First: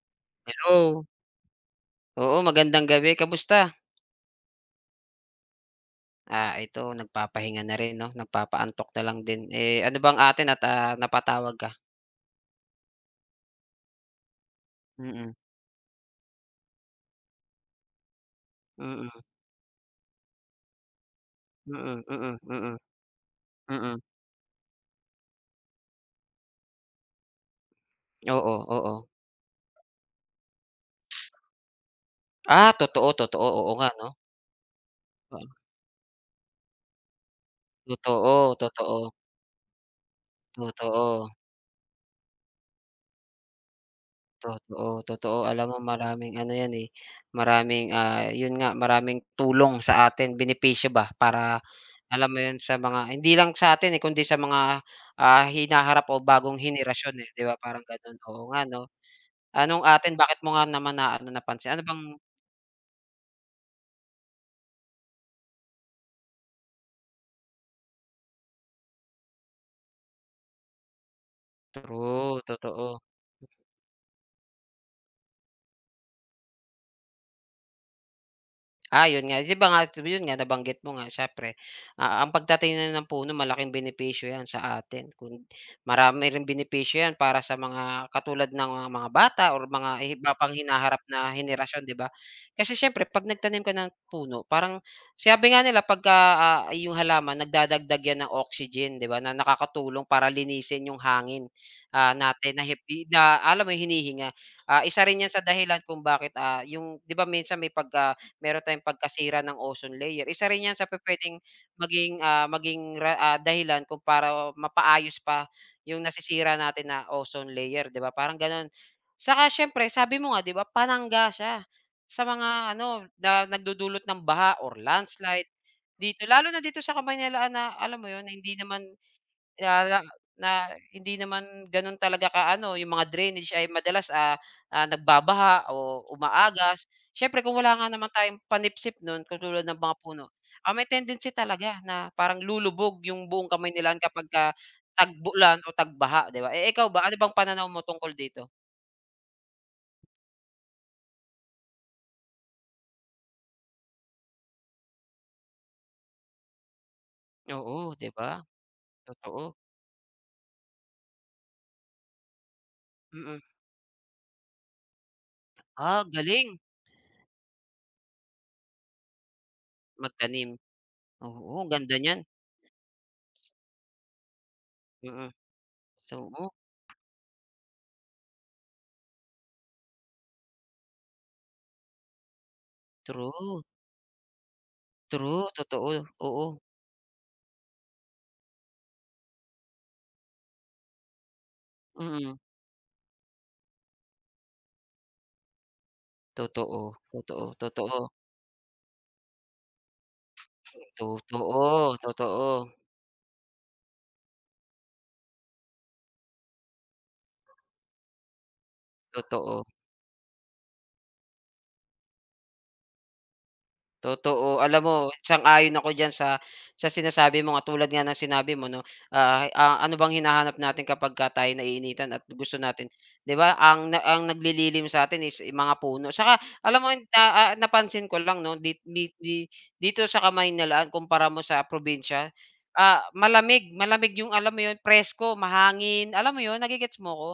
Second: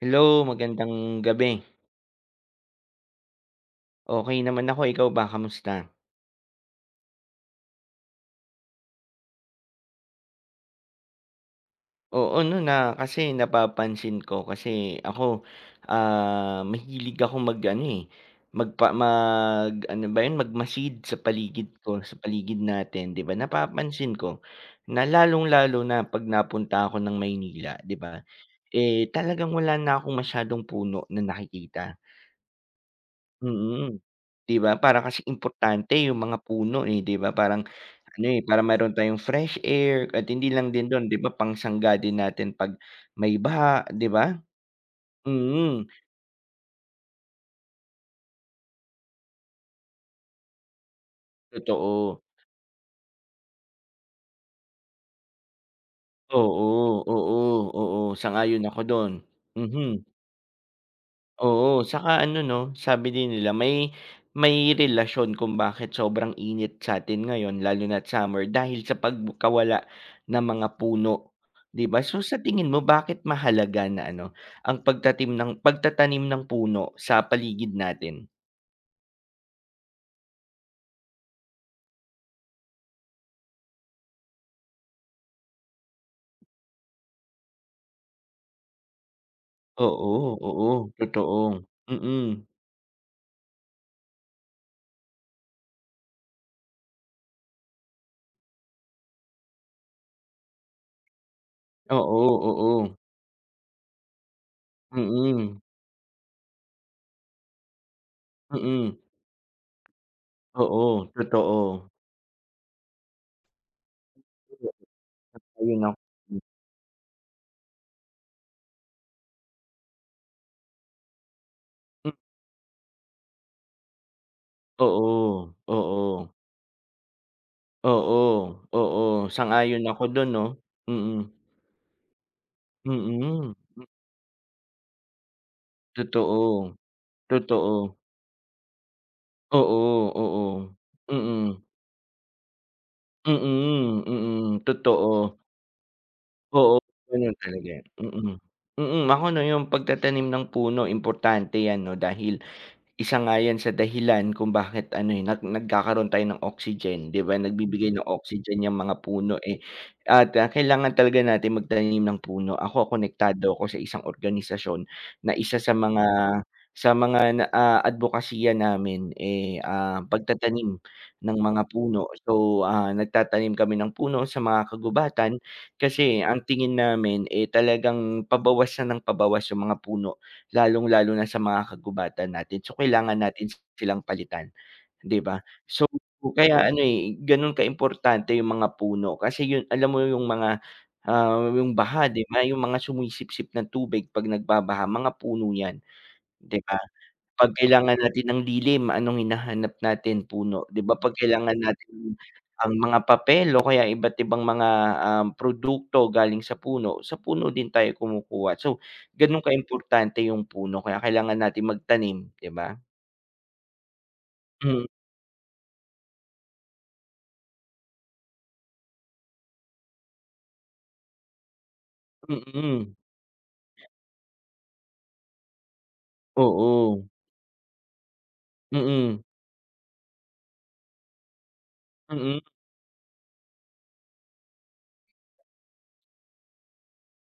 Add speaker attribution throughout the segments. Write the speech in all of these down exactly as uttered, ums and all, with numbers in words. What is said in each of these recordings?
Speaker 1: Hello, magandang
Speaker 2: Hello,
Speaker 1: gabi.
Speaker 2: oo magandang gabi, kamusta?
Speaker 1: Okay, naman ako, ikaw ba kamusta?
Speaker 2: Ah, ito nagpapahinga na rin 'no, nagpapaantok na lang din. Eh, ano bang atin at, ah, napatawag ka?
Speaker 1: Oo, 'no na kasi napapansin ko kasi
Speaker 2: Mm,
Speaker 1: ako, ah, mahilig ako mag-ano, eh, magpa
Speaker 2: mm,
Speaker 1: mag ano ba 'yun, magmasid sa paligid ko,
Speaker 2: mm,
Speaker 1: sa
Speaker 2: mm,
Speaker 1: paligid
Speaker 2: mm,
Speaker 1: natin, 'di ba?
Speaker 2: mm.
Speaker 1: Napapansin ko na lalong-lalo na 'pag napunta ako ng Maynila, 'di ba,
Speaker 2: Oo, oo.
Speaker 1: eh, talagang wala na akong masyadong puno na nakikita.
Speaker 2: Ah, totoo, totoo, oo nga
Speaker 1: Mm.
Speaker 2: 'no?
Speaker 1: 'Di ba parang kasi importante yung mga puno, eh, 'di ba parang
Speaker 2: Ah,
Speaker 1: ano,
Speaker 2: totoo,
Speaker 1: eh, para meron
Speaker 2: totoo,
Speaker 1: tayong fresh air at hindi lang din dun 'di
Speaker 2: totoo.
Speaker 1: ba pangsangga din natin 'pag may baha, 'di ba?
Speaker 2: Totoo, totoo. Alam mo
Speaker 1: Mm,
Speaker 2: maraming ano 'yan, eh, maraming, ah, 'yun nga maraming tulong sa atin, benepisyo ba para
Speaker 1: totoo.
Speaker 2: alam mo 'yun sa mga hindi lang sa atin, eh, kundi sa mga, ah, hinaharap o bagong
Speaker 1: Oo,
Speaker 2: henerasyon, eh,
Speaker 1: oo,
Speaker 2: 'di ba parang
Speaker 1: oo,
Speaker 2: gano'n? Oo
Speaker 1: sang-ayon
Speaker 2: nga
Speaker 1: ako
Speaker 2: 'no.
Speaker 1: dun. Mhm.
Speaker 2: Anong atin bakit mo nga naman na ano
Speaker 1: Oo,
Speaker 2: napansin, ano bang
Speaker 1: saka ano 'no, sabi din nila may may relasyon kung bakit sobrang init sa'tin ngayon lalo na't summer dahil sa pagkawala ng mga puno, 'di ba? So, sa
Speaker 2: true,
Speaker 1: tingin mo
Speaker 2: totoo.
Speaker 1: bakit mahalaga na ano, ang pagtatim ng pagtatanim ng puno sa paligid natin?
Speaker 2: Ah, yun nga. 'Di ba nga yun nga nabanggit mo nga siyempre, ah, ang pagtatanim ng puno malaking benepisyo 'yan sa atin. Kung marami ring benepisyo 'yan para sa mga katulad ng, ah, mga bata or mga
Speaker 1: Oo,
Speaker 2: iba pang
Speaker 1: oo,
Speaker 2: hinaharap na
Speaker 1: totoo.
Speaker 2: henerasyon, 'di ba?
Speaker 1: Mm.
Speaker 2: Kasi siyempre 'pag nagtanim ka ng puno parang sabi nga nila pagka, ah, ah, yung halaman nagdadagdag 'yan ng oxygen, 'di ba, na nakakatulong para linisin yung hangin, ah,
Speaker 1: Oo,
Speaker 2: natin na
Speaker 1: oo.
Speaker 2: hipi na alam mo yung hinihinga. Ah, isa rin 'yan sa
Speaker 1: Mm.
Speaker 2: dahilan kung bakit, ah, yung 'di ba minsan may pagka meron tayong
Speaker 1: Mm.
Speaker 2: pagkasira ng ozone layer. Isa rin 'yan sa
Speaker 1: Oo,
Speaker 2: pupuwedeng
Speaker 1: totoo.
Speaker 2: maging, ah, maging ra ah, dahilan kung para mapaayos pa
Speaker 1: Ayun ako.
Speaker 2: yung nasisira natin na ozone layer, 'di ba, parang gano'n. Saka siyempre sabi mo nga, 'di ba, panangga siya
Speaker 1: Hmm,
Speaker 2: sa mga ano, na nagdudulot ng baha or
Speaker 1: oo,
Speaker 2: landslide dito,
Speaker 1: oo.
Speaker 2: lalo na dito sa Kamaynalaan na alam mo
Speaker 1: Oo,
Speaker 2: 'yun, na hindi naman
Speaker 1: oo, sang-ayon
Speaker 2: Lala
Speaker 1: ako dun 'no,
Speaker 2: na
Speaker 1: mm,
Speaker 2: hindi naman gano'n talaga ka-ano, yung mga
Speaker 1: mm,
Speaker 2: drainage ay madalas, ah, ah, nagbabaha o
Speaker 1: totoo,
Speaker 2: umaagas. Siyempre kung
Speaker 1: totoo,
Speaker 2: wala nga naman tayong panipsip nun katulad ng mga
Speaker 1: oo,
Speaker 2: puno,
Speaker 1: oo,
Speaker 2: ah, may tendency
Speaker 1: mm,
Speaker 2: talaga na parang lulubog yung buong Kamaynilan
Speaker 1: mm,
Speaker 2: kapagka
Speaker 1: mm, totoo,
Speaker 2: tag-ulan o tagbaha baha 'di ba? Eh,
Speaker 1: oo,
Speaker 2: ikaw ba, ano
Speaker 1: ganun
Speaker 2: bang pananaw
Speaker 1: talaga,
Speaker 2: mo
Speaker 1: mm,
Speaker 2: tungkol dito?
Speaker 1: mm. Ako 'no yung pagtatanim ng puno importante yan 'no dahil isa nga 'yan sa dahilan kung bakit ano, eh, nag nagkakaroon tayo ng oxygen, 'di ba?
Speaker 2: Oo,
Speaker 1: Nagbibigay ng
Speaker 2: 'di ba?
Speaker 1: oxygen yung mga puno,
Speaker 2: Totoo,
Speaker 1: eh, at, ah, kailangan talaga natin magtanim ng puno. Ako
Speaker 2: mm.
Speaker 1: konektado ako sa isang organisasyon na isa sa mga
Speaker 2: Ah, galing
Speaker 1: sa mga na, ah, adbokasiya namin, eh, ah,
Speaker 2: magtanim.
Speaker 1: pagtatanim ng
Speaker 2: Oo,
Speaker 1: mga
Speaker 2: ang ganda
Speaker 1: puno.
Speaker 2: niyan,
Speaker 1: So, ah, nagtatanim kami ng puno sa mga
Speaker 2: mm.
Speaker 1: kagubatan kasi
Speaker 2: So,
Speaker 1: ang
Speaker 2: oo,
Speaker 1: tingin namin, eh, talagang pabawas na ng pabawas yung mga puno. Lalong-lalo na sa mga kagubatan natin, so kailangan natin
Speaker 2: true,
Speaker 1: silang palitan, 'di ba?
Speaker 2: true,
Speaker 1: So,
Speaker 2: totoo, oo,
Speaker 1: kaya ano, eh, gano'n kaimportante yung mga puno kasi yun alam mo yung mga, ah, yung baha 'di
Speaker 2: mm.
Speaker 1: ba, yung mga sumisipsip ng tubig 'pag nagbabaha, mga puno yan, 'di ba?
Speaker 2: Totoo, totoo,
Speaker 1: 'Pag kailangan
Speaker 2: totoo,
Speaker 1: natin ng dilim, anong hinahanap natin? Puno. 'Di ba 'pag kailangan
Speaker 2: totoo,
Speaker 1: natin
Speaker 2: totoo,
Speaker 1: ang mga papel o kaya iba't ibang mga, um, produkto galing sa puno, sa puno din tayo kumukuha. So, gano'n
Speaker 2: totoo.
Speaker 1: kaimportante yung puno kaya kailangan natin magtanim, 'di ba?
Speaker 2: Totoo. Alam
Speaker 1: Hmm,
Speaker 2: mo, sang-ayon ako diyan sa sa sinasabi mo nga tulad nga ng sinabi mo 'no, ah, ah, ano bang hinahanap natin kapag kapagka tayo naiinitan at gusto natin
Speaker 1: mm.
Speaker 2: 'di ba, ang na ang naglililim sa atin is yung mga puno. Saka alam mo
Speaker 1: Oo.
Speaker 2: na ah, napansin ko lang 'no, di di
Speaker 1: Mm,
Speaker 2: di dito sa Kamaynalaan kumpara mo sa probinsya,
Speaker 1: mm,
Speaker 2: ah, malamig, malamig yung alam mo yun, presko, mahangin, alam mo yun, nagigets mo ko?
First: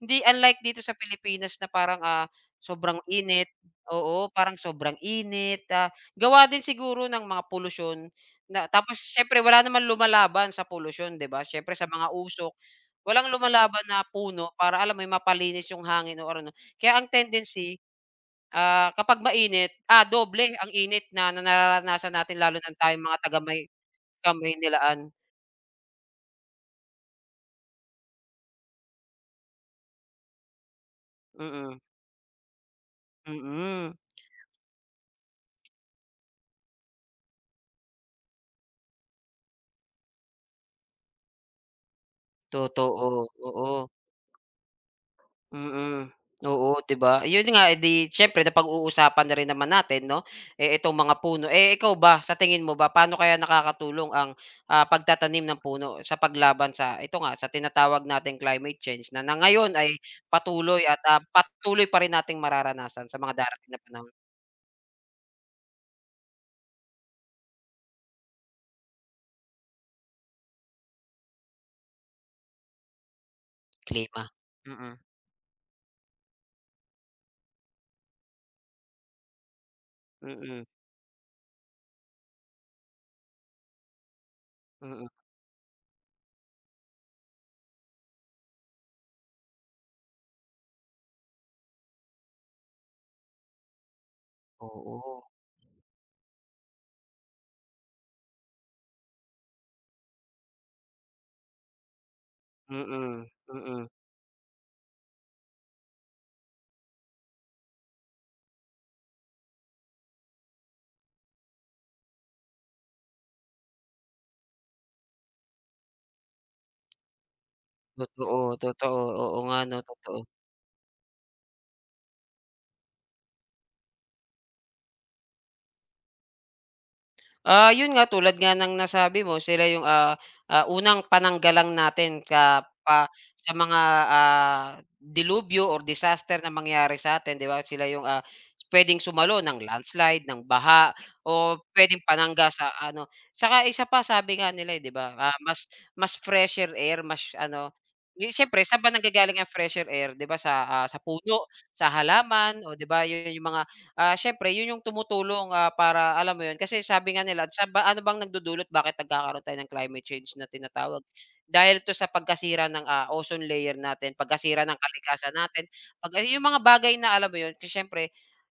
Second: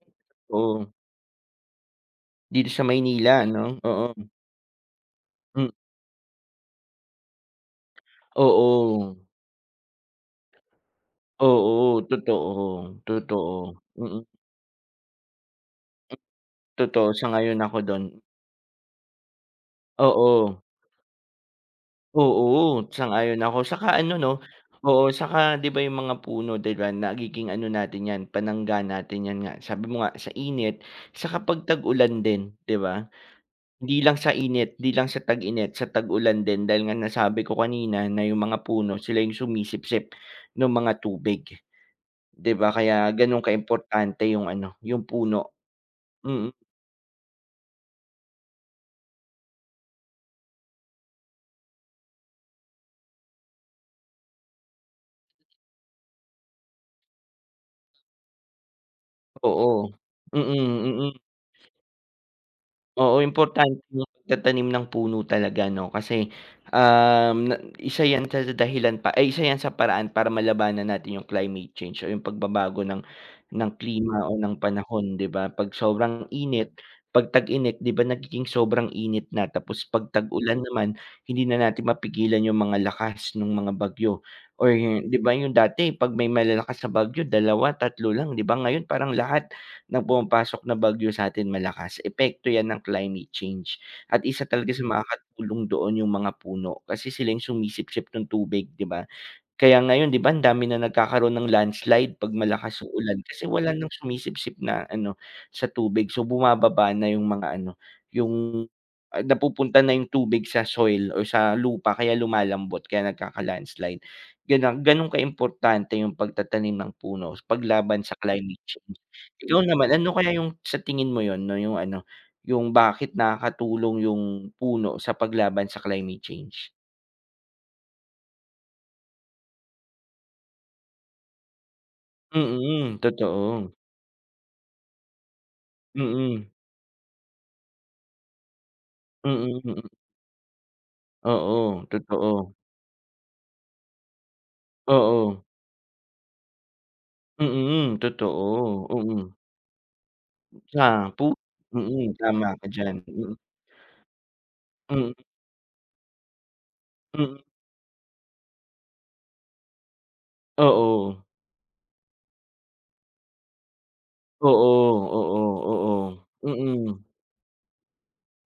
Speaker 2: Hindi unlike dito
Speaker 1: oo.
Speaker 2: sa Pilipinas na parang, ah,
Speaker 1: Dito sa
Speaker 2: sobrang
Speaker 1: Maynila
Speaker 2: init
Speaker 1: ano? Oo,
Speaker 2: oo, parang sobrang init,
Speaker 1: hmm.
Speaker 2: ah Gawa din siguro ng mga polusyon na tapos
Speaker 1: Oo,
Speaker 2: siyempre wala naman lumalaban sa polusyon, 'di ba? Siyempre sa
Speaker 1: oo,
Speaker 2: mga usok,
Speaker 1: totoo,
Speaker 2: walang
Speaker 1: totoo.
Speaker 2: lumalaban na
Speaker 1: Mm,
Speaker 2: puno para alam mo yung mapalinis yung hangin or ano. Kaya ang
Speaker 1: totoo, sang-ayon ako
Speaker 2: tendency,
Speaker 1: do'n.
Speaker 2: ah, kapag mainit, ah, doble
Speaker 1: Oo.
Speaker 2: ang init na na nararanasan natin lalo na
Speaker 1: Oo,
Speaker 2: tayong mga taga
Speaker 1: sang-ayon ako.
Speaker 2: may
Speaker 1: Saka ano 'no, oo,
Speaker 2: ka-Maynilaan.
Speaker 1: saka 'di ba yung mga puno 'di ba nagiging ano natin yan, panangga natin yan nga. Sabi mo nga sa init, sa kapag
Speaker 2: Mm,
Speaker 1: tag-ulan din 'di ba?
Speaker 2: mm.
Speaker 1: Hindi lang sa init, 'di lang sa tag-init, sa tag-ulan din dahil nga nasabi ko kanina na yung mga puno sila yung sumisipsip nung mga tubig 'di ba? Kaya
Speaker 2: Totoo,
Speaker 1: ganun
Speaker 2: oo.
Speaker 1: kaimportante yung ano, yung puno.
Speaker 2: Mm.
Speaker 1: Mm,
Speaker 2: Oo, 'di ba? 'Yun nga, eh, 'di siyempre napag-uusapan na rin naman natin 'no, eh, itong mga puno. Eh, ikaw ba, sa tingin mo ba, paano kaya nakakatulong ang, ah, pagtatanim ng puno sa paglaban sa ito nga, sa tinatawag nating climate change na, na ngayon
Speaker 1: oo.
Speaker 2: ay
Speaker 1: Mm,
Speaker 2: patuloy
Speaker 1: mm.
Speaker 2: at, ah,
Speaker 1: Mm.
Speaker 2: patuloy pa rin nating mararanasan sa
Speaker 1: Oo,
Speaker 2: mga darating
Speaker 1: importante
Speaker 2: na
Speaker 1: yung
Speaker 2: panahon,
Speaker 1: pagtatanim ng puno talaga 'no, kasi, um, na isa 'yan sa dahilan pa ay isa 'yan sa paraan para malabanan natin yung climate change o yung pagbabago ng ng
Speaker 2: klima?
Speaker 1: klima o ng
Speaker 2: Mm,
Speaker 1: panahon, 'di ba? 'Pag sobrang init, 'pag tag-init, 'di ba nagiging sobrang init na tapos 'pag tag-ulan
Speaker 2: mm,
Speaker 1: naman, hindi na natin mapigilan yung mga lakas nung mga bagyo or
Speaker 2: mm.
Speaker 1: 'di ba yung dati 'pag may malalakas na bagyo dalawa tatlo lang, 'di ba? Ngayon parang lahat ng pumapasok na bagyo sa atin malakas, epekto 'yan ng climate change at isa talaga sa Mm.
Speaker 2: Oo,
Speaker 1: makakatulong doon yung mga puno kasi sila yung sumisipsip ng tubig, 'di ba? Kaya ngayon 'di ba ang dami na nagkakaroon ng landslide 'pag malakas yung ulan
Speaker 2: mm,
Speaker 1: kasi wala
Speaker 2: mm.
Speaker 1: nang sumisipsip na ano, sa tubig. So, bumababa na yung mga ano, yung, ah, napupunta na yung tubig sa soil or sa lupa kaya lumalambot, kaya nagkaka-landslide. Gano'n gano'n kaimportante yung pagtatanim ng puno paglaban sa
Speaker 2: Totoo,
Speaker 1: climate change.
Speaker 2: totoo. Oo nga
Speaker 1: Ikaw
Speaker 2: 'no,
Speaker 1: naman, ano
Speaker 2: totoo.
Speaker 1: kaya yung sa tingin mo yun 'no, yung ano, yung bakit nakakatulong yung puno sa paglaban sa climate change?
Speaker 2: Ah, yun nga tulad nga ng nasabi mo sila yung, ah, ah, unang pananggalang natin ka
Speaker 1: Mm,
Speaker 2: pa sa
Speaker 1: totoo.
Speaker 2: mga, ah, dilubyo or disaster
Speaker 1: Mm.
Speaker 2: na mangyari sa'tin 'di ba? Sila yung, ah, puwedeng sumalo
Speaker 1: Mm,
Speaker 2: ng
Speaker 1: mm. Mm.
Speaker 2: landslide, ng baha o
Speaker 1: Oo,
Speaker 2: puwedeng panangga
Speaker 1: totoo.
Speaker 2: sa ano. Saka isa pa sabi nga nila, eh, 'di ba, ah,
Speaker 1: Oo.
Speaker 2: mas mas fresher air mas ano,
Speaker 1: Mm,
Speaker 2: yung siyempre saan
Speaker 1: totoo.
Speaker 2: ba
Speaker 1: Mm.
Speaker 2: nanggagaling ang fresher air 'di ba sa, ah, sa
Speaker 1: Ah, pu
Speaker 2: puno, sa
Speaker 1: mm, tama
Speaker 2: halaman
Speaker 1: ka
Speaker 2: o 'di
Speaker 1: diyan.
Speaker 2: ba yun
Speaker 1: Mm,
Speaker 2: yung mga Ah, siyempre yun yung
Speaker 1: mm,
Speaker 2: tumutulong, ah, para alam mo yun, kasi sabi nga
Speaker 1: mm.
Speaker 2: nila sa ba ano bang nagdudulot bakit nagkakaroon tayo ng climate change na tinatawag?
Speaker 1: Oo.
Speaker 2: Dahil 'to sa pagkasira ng, ah, ozone layer natin, pagkasira ng
Speaker 1: Oo,
Speaker 2: kalikasan
Speaker 1: oo,
Speaker 2: natin,
Speaker 1: oo.
Speaker 2: pag ah, yung mga bagay
Speaker 1: Mm,
Speaker 2: na alam mo yun, kasi siyempre,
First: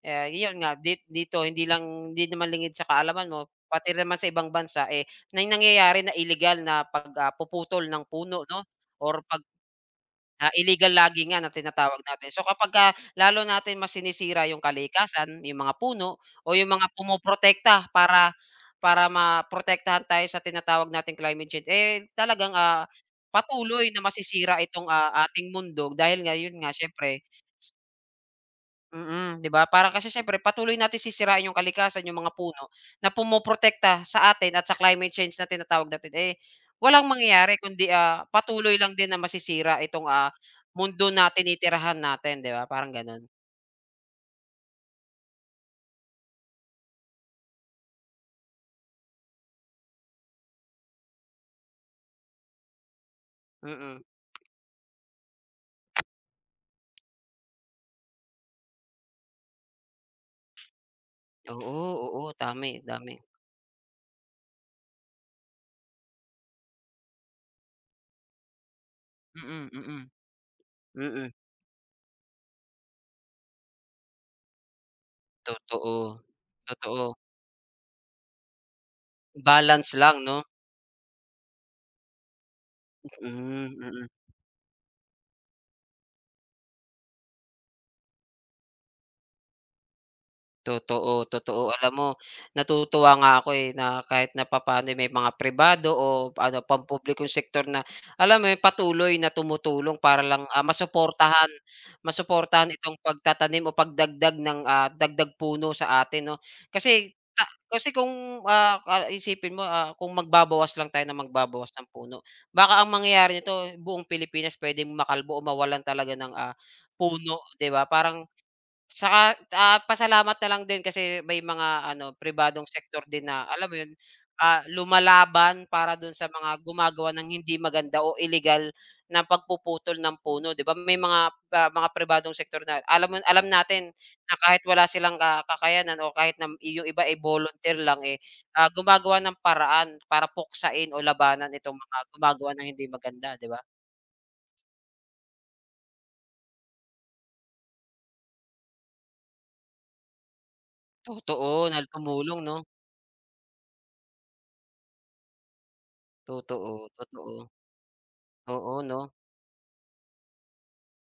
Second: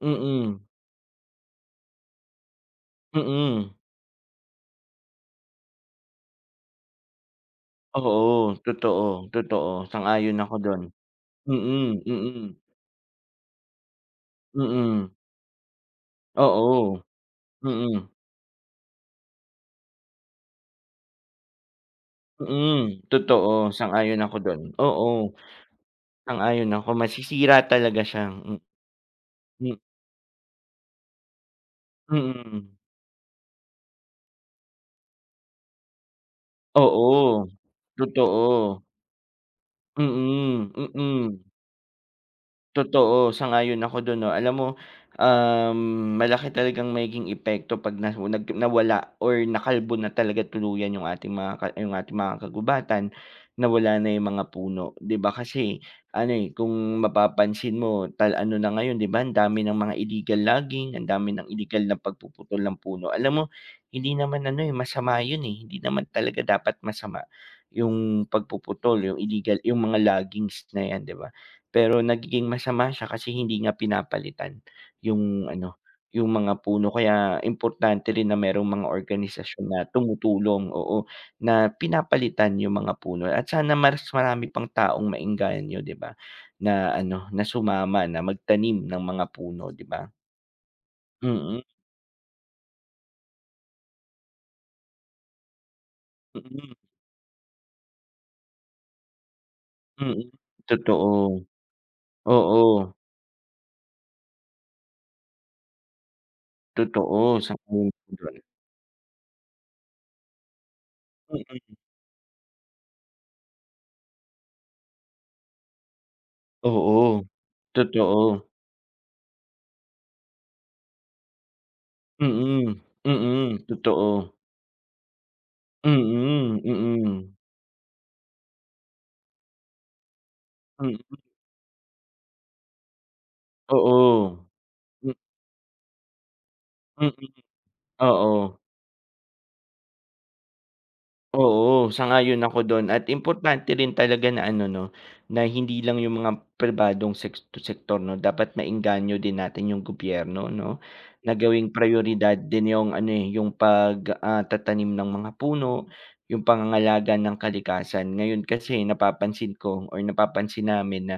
Speaker 2: eh, yun
Speaker 1: mm,
Speaker 2: nga di dito hindi lang hindi naman lingid sa kaalaman mo,
Speaker 1: mm.
Speaker 2: pati naman sa ibang bansa, eh, na nangyayari na illegal na pag, ah, puputol ng puno
Speaker 1: Oo,
Speaker 2: 'no
Speaker 1: totoo,
Speaker 2: or
Speaker 1: totoo. Sang-ayon
Speaker 2: Ah,
Speaker 1: ako do'n.
Speaker 2: illegal logging nga na tinatawag
Speaker 1: Mm,
Speaker 2: natin. So
Speaker 1: mm,
Speaker 2: kapagka lalo natin mas sinisira yung
Speaker 1: mm.
Speaker 2: kalikasan, yung mga puno o yung mga
Speaker 1: Oo.
Speaker 2: pumoprotekta
Speaker 1: Mm,
Speaker 2: para para maprotektahan tayo sa tinatawag nating climate change, eh, talagang, ah,
Speaker 1: mm. Totoo,
Speaker 2: patuloy na
Speaker 1: sang-ayon ako do'n.
Speaker 2: masisira itong, ah,
Speaker 1: Oo,
Speaker 2: ating mundo dahil nga yun nga
Speaker 1: sang-ayon ako.
Speaker 2: siyempre
Speaker 1: Masisira talaga siya.
Speaker 2: Mm, 'di ba?
Speaker 1: Hmm.
Speaker 2: Para kasi siyempre patuloy natin sisirain yung kalikasan,
Speaker 1: Hmm,
Speaker 2: yung mga puno
Speaker 1: mm.
Speaker 2: na pumoprotekta sa atin at sa climate change na tinatawag natin, eh, walang
Speaker 1: Oo,
Speaker 2: mangyayari kundi, ah,
Speaker 1: totoo.
Speaker 2: patuloy lang din na masisira itong, ah,
Speaker 1: Mm,
Speaker 2: mundo na
Speaker 1: mm.
Speaker 2: tinitirahan natin, 'di ba? Parang gano'n.
Speaker 1: Totoo, sang-ayon ako dun 'no. Alam mo, um, malaki talagang magiging epekto 'pag nahu nag nawala or nakalbo na talaga tuluyan yung ating mga ka yung ating mga kagubatan, nawala
Speaker 2: Mm.
Speaker 1: na yung mga puno. 'Di ba kasi ano, eh, kung mapapansin mo tal ano na ngayon 'di ba, ang dami ng mga illegal logging, ang dami ng illegal
Speaker 2: Oo,
Speaker 1: na
Speaker 2: oo,
Speaker 1: pagpuputol
Speaker 2: dami,
Speaker 1: ng puno.
Speaker 2: dami.
Speaker 1: Alam mo, hindi naman ano, eh, masama yun, eh, hindi naman talaga dapat masama yung pagpuputol, yung illegal
Speaker 2: Mm,
Speaker 1: yung mga
Speaker 2: mm.
Speaker 1: loggings na yan, 'di ba?
Speaker 2: Mm,
Speaker 1: Pero nagiging masama siya kasi hindi nga pinapalitan yung ano,
Speaker 2: totoo.
Speaker 1: yung mga puno.
Speaker 2: Totoo.
Speaker 1: Kaya importante rin na merong mga organisasyon na
Speaker 2: Balance lang 'no?
Speaker 1: tumutulong, oo, na pinapalitan yung mga puno at
Speaker 2: Hmm,
Speaker 1: sana mas
Speaker 2: mm.
Speaker 1: marami pang taong maengganyo, 'di ba, na ano, na sumama na magtanim ng mga puno, 'di ba?
Speaker 2: Totoo,
Speaker 1: Mm,
Speaker 2: totoo. Alam mo, natutuwa nga ako, eh, na kahit na papaano eh, may mga pribado o ano,
Speaker 1: mm,
Speaker 2: pampublikong sektor na alam mo yun, patuloy na tumutulong para
Speaker 1: mm.
Speaker 2: lang, ah,
Speaker 1: Totoo.
Speaker 2: masuportahan masuportahan
Speaker 1: Oo,
Speaker 2: itong pagtatanim o pagdagdag ng, ah, dagdag puno sa atin 'no. Kasi
Speaker 1: totoo,
Speaker 2: ah,
Speaker 1: sang-ayon
Speaker 2: kasi
Speaker 1: ako dun.
Speaker 2: kung, ah, ah, isipin mo, ah, kung magbabawas lang tayo na
Speaker 1: Mm,
Speaker 2: magbabawas
Speaker 1: mm.
Speaker 2: ng puno, baka ang mangyayari nito buong Pilipinas puwedeng makalbo o mawalan talaga ng, ah,
Speaker 1: Oo.
Speaker 2: puno, 'di ba? Parang.
Speaker 1: Totoo.
Speaker 2: Saka, ah, pasalamat na lang din kasi may mga ano, pribadong
Speaker 1: Mm,
Speaker 2: sektor din na
Speaker 1: mm,
Speaker 2: alam mo 'yun,
Speaker 1: totoo.
Speaker 2: ah, lumalaban para dun sa mga
Speaker 1: Mm,
Speaker 2: gumagawa ng
Speaker 1: mm.
Speaker 2: hindi maganda o illegal na pagpuputol ng puno, 'di ba? May
Speaker 1: Hmm,
Speaker 2: mga, ah, mga pribadong sektor na alam mo alam natin na
Speaker 1: oo.
Speaker 2: kahit wala
Speaker 1: M
Speaker 2: silang ka kakayanan o kahit na yung iba
Speaker 1: mm,
Speaker 2: ay volunteer lang, eh,
Speaker 1: oo.
Speaker 2: ah, gumagawa ng paraan para puksain o labanan itong
Speaker 1: Oo,
Speaker 2: mga
Speaker 1: sang-ayon
Speaker 2: gumagawa
Speaker 1: ako
Speaker 2: ng hindi
Speaker 1: do'n at
Speaker 2: maganda, 'di ba?
Speaker 1: importante rin talaga na ano 'no, na hindi lang yung mga pribadong seks sektor 'no, dapat maengganyo din natin yung gobyerno 'no, na
Speaker 2: Totoo
Speaker 1: gawing
Speaker 2: na
Speaker 1: prayoridad
Speaker 2: tumulong 'no?
Speaker 1: din yung ano, eh, yung pag, ah, tatanim ng mga puno, yung
Speaker 2: Totoo,
Speaker 1: pangangalaga ng
Speaker 2: totoo.
Speaker 1: kalikasan. Ngayon kasi
Speaker 2: Oo 'no?
Speaker 1: napapansin ko or napapansin namin na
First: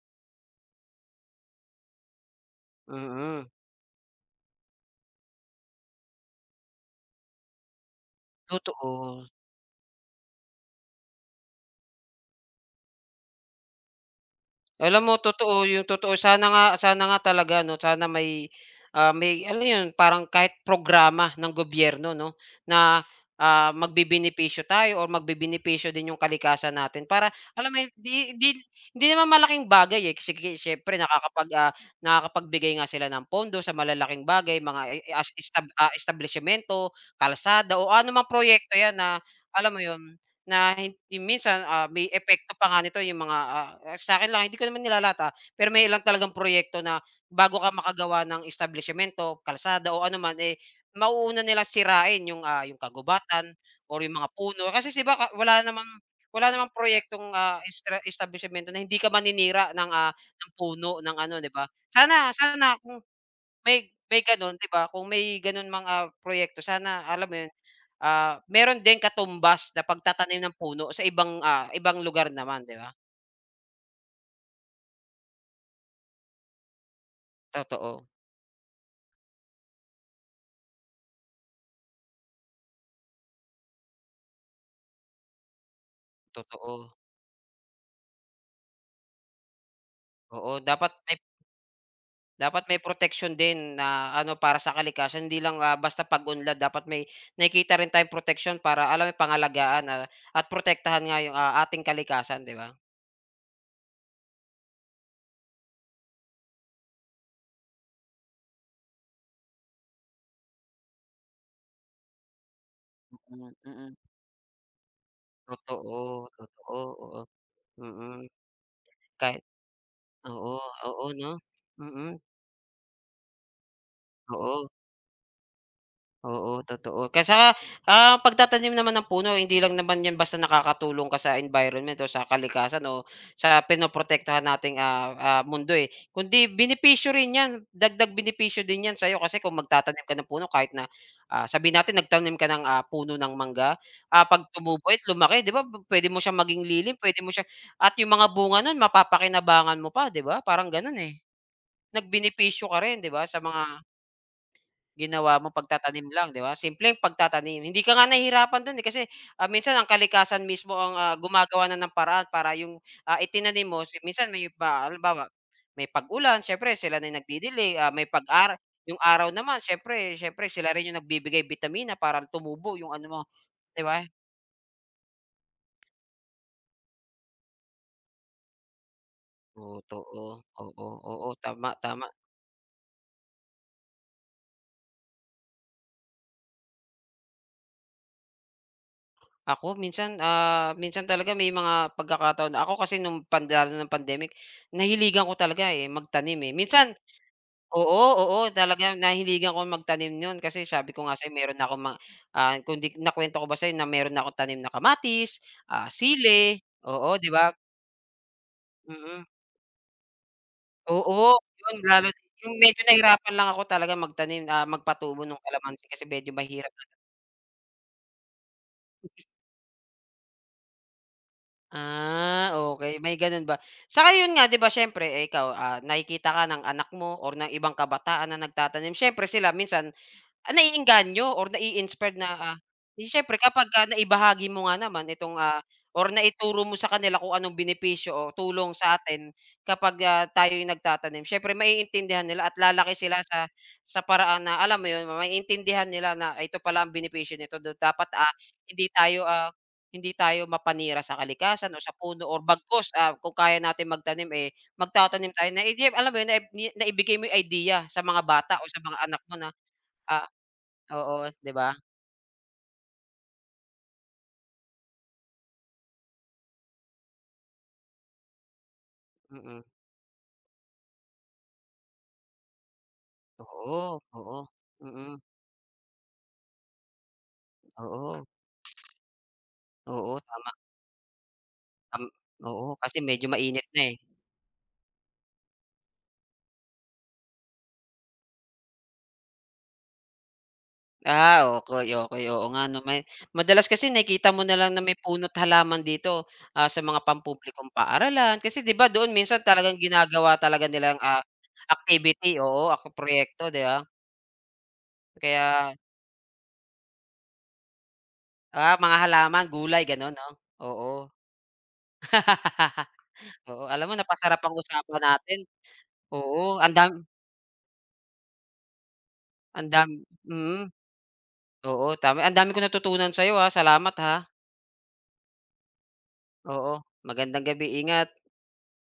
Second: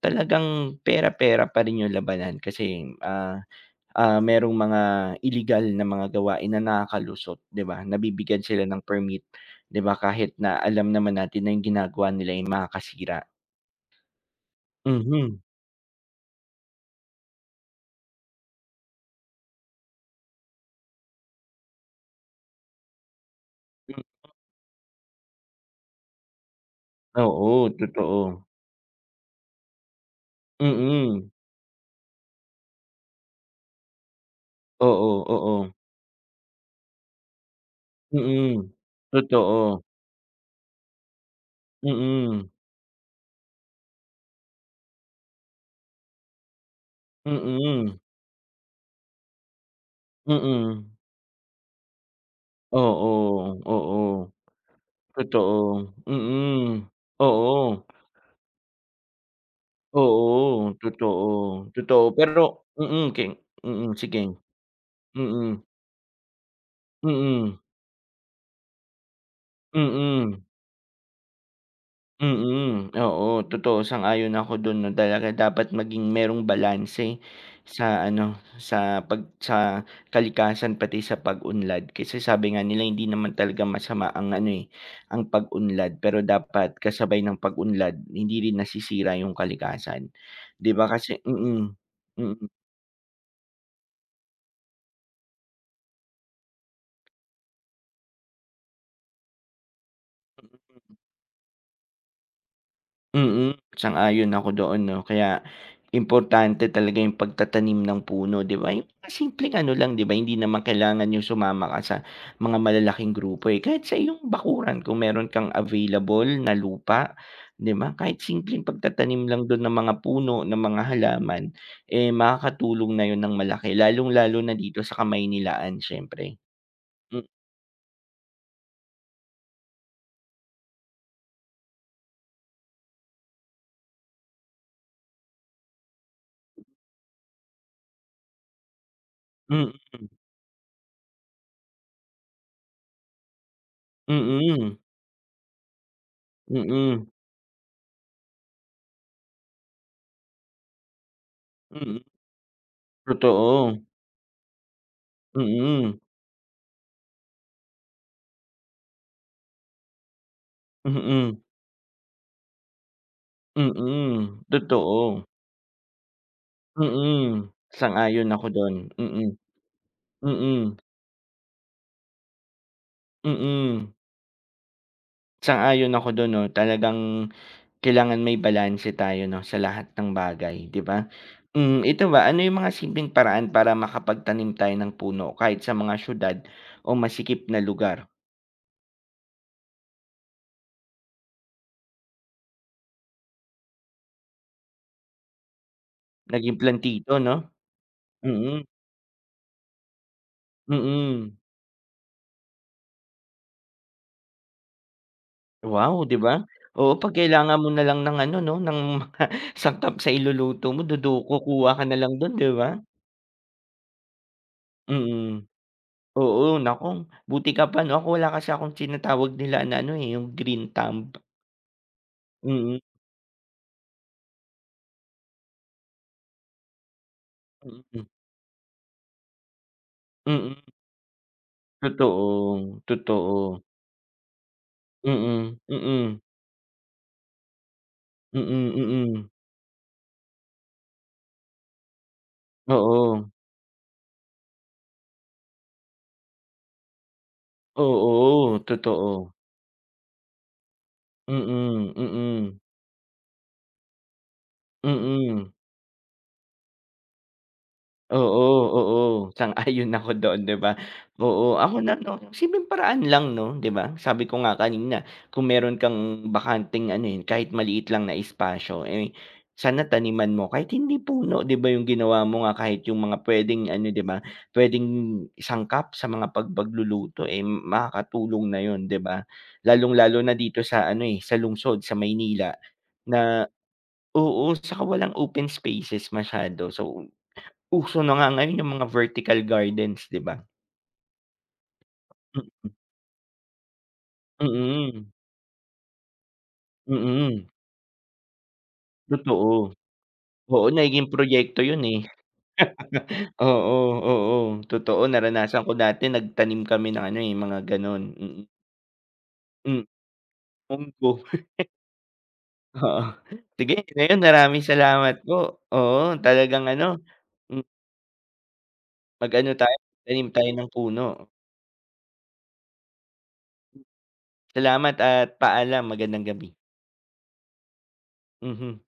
Speaker 1: talagang pera-pera pa rin yung labanan kasi, ah
Speaker 2: Mm.
Speaker 1: ah, merong mga illegal na mga gawain na nakakalusot, 'di ba? Nabibigyan sila ng
Speaker 2: Totoo.
Speaker 1: permit, 'di ba? Kahit na alam naman natin na yung ginagawa nila ay makakasira.
Speaker 2: Alam mo
Speaker 1: Mhm.
Speaker 2: totoo, yung totoo sana nga sana nga talaga 'no, sana may, ah, may alam mo yun, parang kahit programa ng gobyerno 'no, na, ah,
Speaker 1: M
Speaker 2: magbebenepisyo tayo or magbebenepisyo din yung kalikasan natin para
Speaker 1: oo,
Speaker 2: alam mo yun, 'di
Speaker 1: totoo.
Speaker 2: 'di hindi naman malaking bagay, eh, sige siyempre
Speaker 1: Mm.
Speaker 2: nakakapag, ah, nakakapagbigay nga sila ng pondo sa malalaking bagay, mga, eh,
Speaker 1: Oo,
Speaker 2: as
Speaker 1: oo.
Speaker 2: estab ah, establisyemento, kalsada o anumang
Speaker 1: Mm.
Speaker 2: proyekto 'yan na alam mo
Speaker 1: Totoo.
Speaker 2: yun. Na hindi minsan, ah, may
Speaker 1: Mm.
Speaker 2: epekto pa nga nito yung mga, ah, ah, sa akin lang hindi ko naman nilalata, pero may ilang talagang proyekto na bago ka
Speaker 1: Mm.
Speaker 2: makagawa ng establishmento, kalsada o ano man, eh,
Speaker 1: Mm.
Speaker 2: mauuna nila sirain yung, ah, yung kagubatan
Speaker 1: Oo,
Speaker 2: or
Speaker 1: oo.
Speaker 2: yung mga puno. Kasi 'di ba ka wala namang
Speaker 1: Totoo.
Speaker 2: wala namang
Speaker 1: Mm.
Speaker 2: proyektong, ah,
Speaker 1: Oo.
Speaker 2: estra establishmento na hindi ka maninira ng, ah, ng
Speaker 1: Oo,
Speaker 2: puno, ng
Speaker 1: totoo.
Speaker 2: ano, 'di ba?
Speaker 1: Totoo,
Speaker 2: Sana
Speaker 1: pero
Speaker 2: sana kung
Speaker 1: mm, king
Speaker 2: may
Speaker 1: mm, sige.
Speaker 2: may gano'n, 'di ba, kung may
Speaker 1: Mm.
Speaker 2: gano'n mga proyekto sana alam mo 'yun.
Speaker 1: Mm.
Speaker 2: Ah, meron din katumbas na pagtatanim
Speaker 1: Mm,
Speaker 2: ng puno sa ibang, ah, ibang lugar naman, 'di ba?
Speaker 1: mm. Oo, totoo sang-ayon ako dun 'no, talaga dapat maging merong balanse sa
Speaker 2: Totoo,
Speaker 1: ano, sa pag sa kalikasan pati sa pag-unlad. Kasi sabi nga nila hindi naman talaga masama ang ano, eh, ang pag-unlad, pero
Speaker 2: totoo.
Speaker 1: dapat kasabay ng pag-unlad hindi rin nasisira yung kalikasan.
Speaker 2: Oo,
Speaker 1: 'Di ba
Speaker 2: dapat may
Speaker 1: kasi mm, mm.
Speaker 2: dapat may protection din na ano para sa kalikasan hindi lang, ah, basta pag-unlad dapat may nakikita rin tayong proteksyon para alam mo pangalagaan na at protektahan nga yung, ah, ating kalikasan, 'di ba?
Speaker 1: Mm, sang-ayon ako doon 'no, kaya importante talaga yung pagtatanim ng puno 'di ba, yung mga simpleng ano lang 'di ba, hindi naman kailangan yung sumama ka sa mga malalaking grupo,
Speaker 2: Mm,
Speaker 1: eh, kahit sa
Speaker 2: mm.
Speaker 1: iyong bakuran kung meron kang
Speaker 2: Totoo,
Speaker 1: available na
Speaker 2: totoo,
Speaker 1: lupa
Speaker 2: oo.
Speaker 1: 'di ba, kahit
Speaker 2: Mm,
Speaker 1: simpleng pagtatanim
Speaker 2: kahit
Speaker 1: lang dun ng mga puno,
Speaker 2: oo,
Speaker 1: ng mga
Speaker 2: oo 'no?
Speaker 1: halaman, eh,
Speaker 2: Mm,
Speaker 1: makakatulong na yon ng malaki lalong-lalo na
Speaker 2: oo.
Speaker 1: dito sa Kamaynilaan siyempre.
Speaker 2: Oo, totoo. Kaya
Speaker 1: M
Speaker 2: saka, ah, pagtatanim naman ng puno hindi lang naman 'yan basta nakakatulong ka sa environment o sa kalikasan o sa pinoprotektahan nating, ah, ah, mundo, eh. Kundi benepisyo rin 'yan, dagdag benepisyo din 'yan sa'yo kasi kung
Speaker 1: mm,
Speaker 2: magtatanim ka ng puno kahit na, ah, sabihin natin nagtanim ka ng, ah, puno ng mangga, ah,
Speaker 1: mm,
Speaker 2: 'pag
Speaker 1: mm,
Speaker 2: tumubo at lumaki 'di ba puwede mo siyang maging lilim,
Speaker 1: mm,
Speaker 2: puwede mo siya at yung mga bunga nun mapapakinabangan mo pa 'di ba, parang gano'n, eh.
Speaker 1: mm,
Speaker 2: Nagbenepisyo ka rin 'di ba sa mga
Speaker 1: totoo,
Speaker 2: ginawa
Speaker 1: mm,
Speaker 2: mo
Speaker 1: mm.
Speaker 2: pagtatanim lang, 'di ba? Simpleng pagtatanim. Hindi ka nga nahihirapan do'n, eh, kasi, ah, minsan ang kalikasan mismo ang, ah,
Speaker 1: Mm.
Speaker 2: gumagawa na ng paraan para yung, ah, itinanim mo si minsan
Speaker 1: Mm,
Speaker 2: may ba
Speaker 1: totoo.
Speaker 2: halimbawa, may pag-ulan siyempre sila na yung
Speaker 1: Mm,
Speaker 2: nagdi ah, may
Speaker 1: sang-ayon ako
Speaker 2: pag-ara
Speaker 1: don.
Speaker 2: yung araw
Speaker 1: Mm,
Speaker 2: naman siyempre siyempre
Speaker 1: mm,
Speaker 2: sila rin yung nagbibigay bitamina para tumubo yung ano mo, 'di
Speaker 1: mm.
Speaker 2: ba?
Speaker 1: Sang-ayon ako dun 'no, talagang kailangan may balanse tayo 'no, sa
Speaker 2: Oo,
Speaker 1: lahat ng
Speaker 2: totoo.
Speaker 1: bagay,
Speaker 2: Oo,
Speaker 1: 'di ba?
Speaker 2: oo, oo, tama,
Speaker 1: Hmm, ito
Speaker 2: tama.
Speaker 1: ba, ano yung mga simpleng paraan para makapagtanim tayo ng puno kahit sa mga siyudad o masikip na lugar?
Speaker 2: Ako minsan, ah, minsan talaga may mga pagkakataon na ako kasi nung pan lalo ng pandemic, nahiligan ko talaga, eh, magtanim, eh.
Speaker 1: Naging
Speaker 2: Minsan
Speaker 1: plantito 'no?
Speaker 2: oo, oo,
Speaker 1: Mm,
Speaker 2: talagang nahiligan ko magtanim no'n kasi sabi ko nga sa'yo
Speaker 1: mm.
Speaker 2: meron na akong ma ah, kung 'di nakuwento ko ba sa'yo na meron na akong tanim na kamatis, ah,
Speaker 1: Wow, 'di ba?
Speaker 2: sili,
Speaker 1: Oo, 'pag
Speaker 2: oo, 'di ba?
Speaker 1: kailangan mo na lang ng ano 'no, ng mga
Speaker 2: Mm.
Speaker 1: sangkap sa iluluto mo, duduko,
Speaker 2: Oo,
Speaker 1: kukuha
Speaker 2: 'yun
Speaker 1: ka na
Speaker 2: lalo
Speaker 1: lang don 'di
Speaker 2: yung
Speaker 1: ba?
Speaker 2: medyo nahirapan lang ako talaga magtanim, ah, magpatubo nung
Speaker 1: Mm.
Speaker 2: kalamansi kasi medyo
Speaker 1: Oo,
Speaker 2: mahirap.
Speaker 1: naku, buti ka pa 'no, ako wala kasi akong tinatawag nila na ano, eh, yung green thumb.
Speaker 2: Ah,
Speaker 1: Mm,
Speaker 2: okay may gano'n ba? Saka 'yun nga 'di ba siyempre, eh, ikaw, ah, nakikita ka ng anak mo or ng ibang
Speaker 1: mm,
Speaker 2: kabataan na nagtatanim, siyempre sila minsan. Ah,
Speaker 1: mm.
Speaker 2: naiengganyo or nai-inspired
Speaker 1: Totoo,
Speaker 2: na, ah, eh, siyempre
Speaker 1: totoo.
Speaker 2: kapagka naibahagi mo nga naman itong,
Speaker 1: Mm,
Speaker 2: ah, or
Speaker 1: mm,
Speaker 2: naituro mo sa kanila kung anong benepisyo o
Speaker 1: mm,
Speaker 2: tulong sa
Speaker 1: mm.
Speaker 2: atin kapag, ah, tayo'y nagtatanim. Siyempre maiintindihan nila at lalaki sila
Speaker 1: Oo,
Speaker 2: sa sa paraan na alam mo 'yun, maiintindihan nila na "Ah, ito pala ang benepisyo nito do dapat, ah,
Speaker 1: oo,
Speaker 2: hindi tayo,
Speaker 1: totoo.
Speaker 2: ah, hindi tayo mapanira sa kalikasan o
Speaker 1: Mm,
Speaker 2: sa puno or
Speaker 1: mm,
Speaker 2: bagkus, ah, kung kaya natin magtanim, eh, magtatanim tayo
Speaker 1: mm.
Speaker 2: na, eh, alam mo 'yun, naib ni naibigay mo 'yung idea sa mga
Speaker 1: Oo,
Speaker 2: bata o sa mga
Speaker 1: oo,
Speaker 2: anak mo na,
Speaker 1: sang-ayon ako
Speaker 2: ah.
Speaker 1: doon, 'di ba?
Speaker 2: Oo, 'di
Speaker 1: Oo,
Speaker 2: ba?
Speaker 1: ako na 'no, simpleng paraan lang 'no, 'di ba? Sabi ko nga kanina, kung meron kang bakanteng ano, eh, kahit maliit lang na espasyo, eh,
Speaker 2: Mm.
Speaker 1: sana taniman mo kahit hindi puno, 'di ba, yung ginawa mo nga kahit yung mga puwedeng
Speaker 2: Oo,
Speaker 1: ano, 'di ba,
Speaker 2: oo.
Speaker 1: puwedeng
Speaker 2: Mm.
Speaker 1: sangkap sa mga pagbagluluto eh,
Speaker 2: Oo,
Speaker 1: makakatulong na yon 'di ba?
Speaker 2: oo,
Speaker 1: Lalong-lalo na
Speaker 2: tama,
Speaker 1: dito sa ano, eh, sa lungsod, sa
Speaker 2: tam
Speaker 1: Maynila
Speaker 2: oo, kasi medyo
Speaker 1: na
Speaker 2: mainit na, eh.
Speaker 1: oo, saka walang open spaces masyado. So uso na nga ngayon yung mga vertical gardens, 'di ba?
Speaker 2: Ah, okey, okey. Oo nga 'no, may madalas kasi nakikita mo na lang na may
Speaker 1: Mm,
Speaker 2: puno't halaman dito, ah, sa mga
Speaker 1: mm,
Speaker 2: pampublikong paaralan. Kasi 'di ba doon minsan
Speaker 1: totoo.
Speaker 2: talagang ginagawa talaga
Speaker 1: Oo,
Speaker 2: nilang,
Speaker 1: nagiging
Speaker 2: ah,
Speaker 1: proyekto yun, eh.
Speaker 2: activity, oo, ako proyekto, 'di
Speaker 1: Oo,
Speaker 2: ba?
Speaker 1: oo, totoo naranasan ko
Speaker 2: Kaya,
Speaker 1: dati nagtanim kami ng ano, eh, mga gano'n, mm.
Speaker 2: ah, mga halaman,
Speaker 1: Hmm,
Speaker 2: gulay, gano'n 'no? Oo.
Speaker 1: munggo, oo.
Speaker 2: Oo,
Speaker 1: Sige,
Speaker 2: alam mo
Speaker 1: ngayon
Speaker 2: napasarap ang
Speaker 1: maraming
Speaker 2: usapan
Speaker 1: salamat
Speaker 2: natin.
Speaker 1: po. Oo,
Speaker 2: Oo,
Speaker 1: talagang
Speaker 2: ang
Speaker 1: ano,
Speaker 2: dam
Speaker 1: hmm, mag-ano
Speaker 2: ang
Speaker 1: tayo,
Speaker 2: dam
Speaker 1: magtanim tayo
Speaker 2: mm.
Speaker 1: ng puno.
Speaker 2: Oo, tama. Ang dami kong natutunan sa'yo, ha. Salamat, ha.
Speaker 1: Salamat at paalam, magandang gabi.
Speaker 2: Oo, magandang gabi. Ingat.
Speaker 1: Mhm.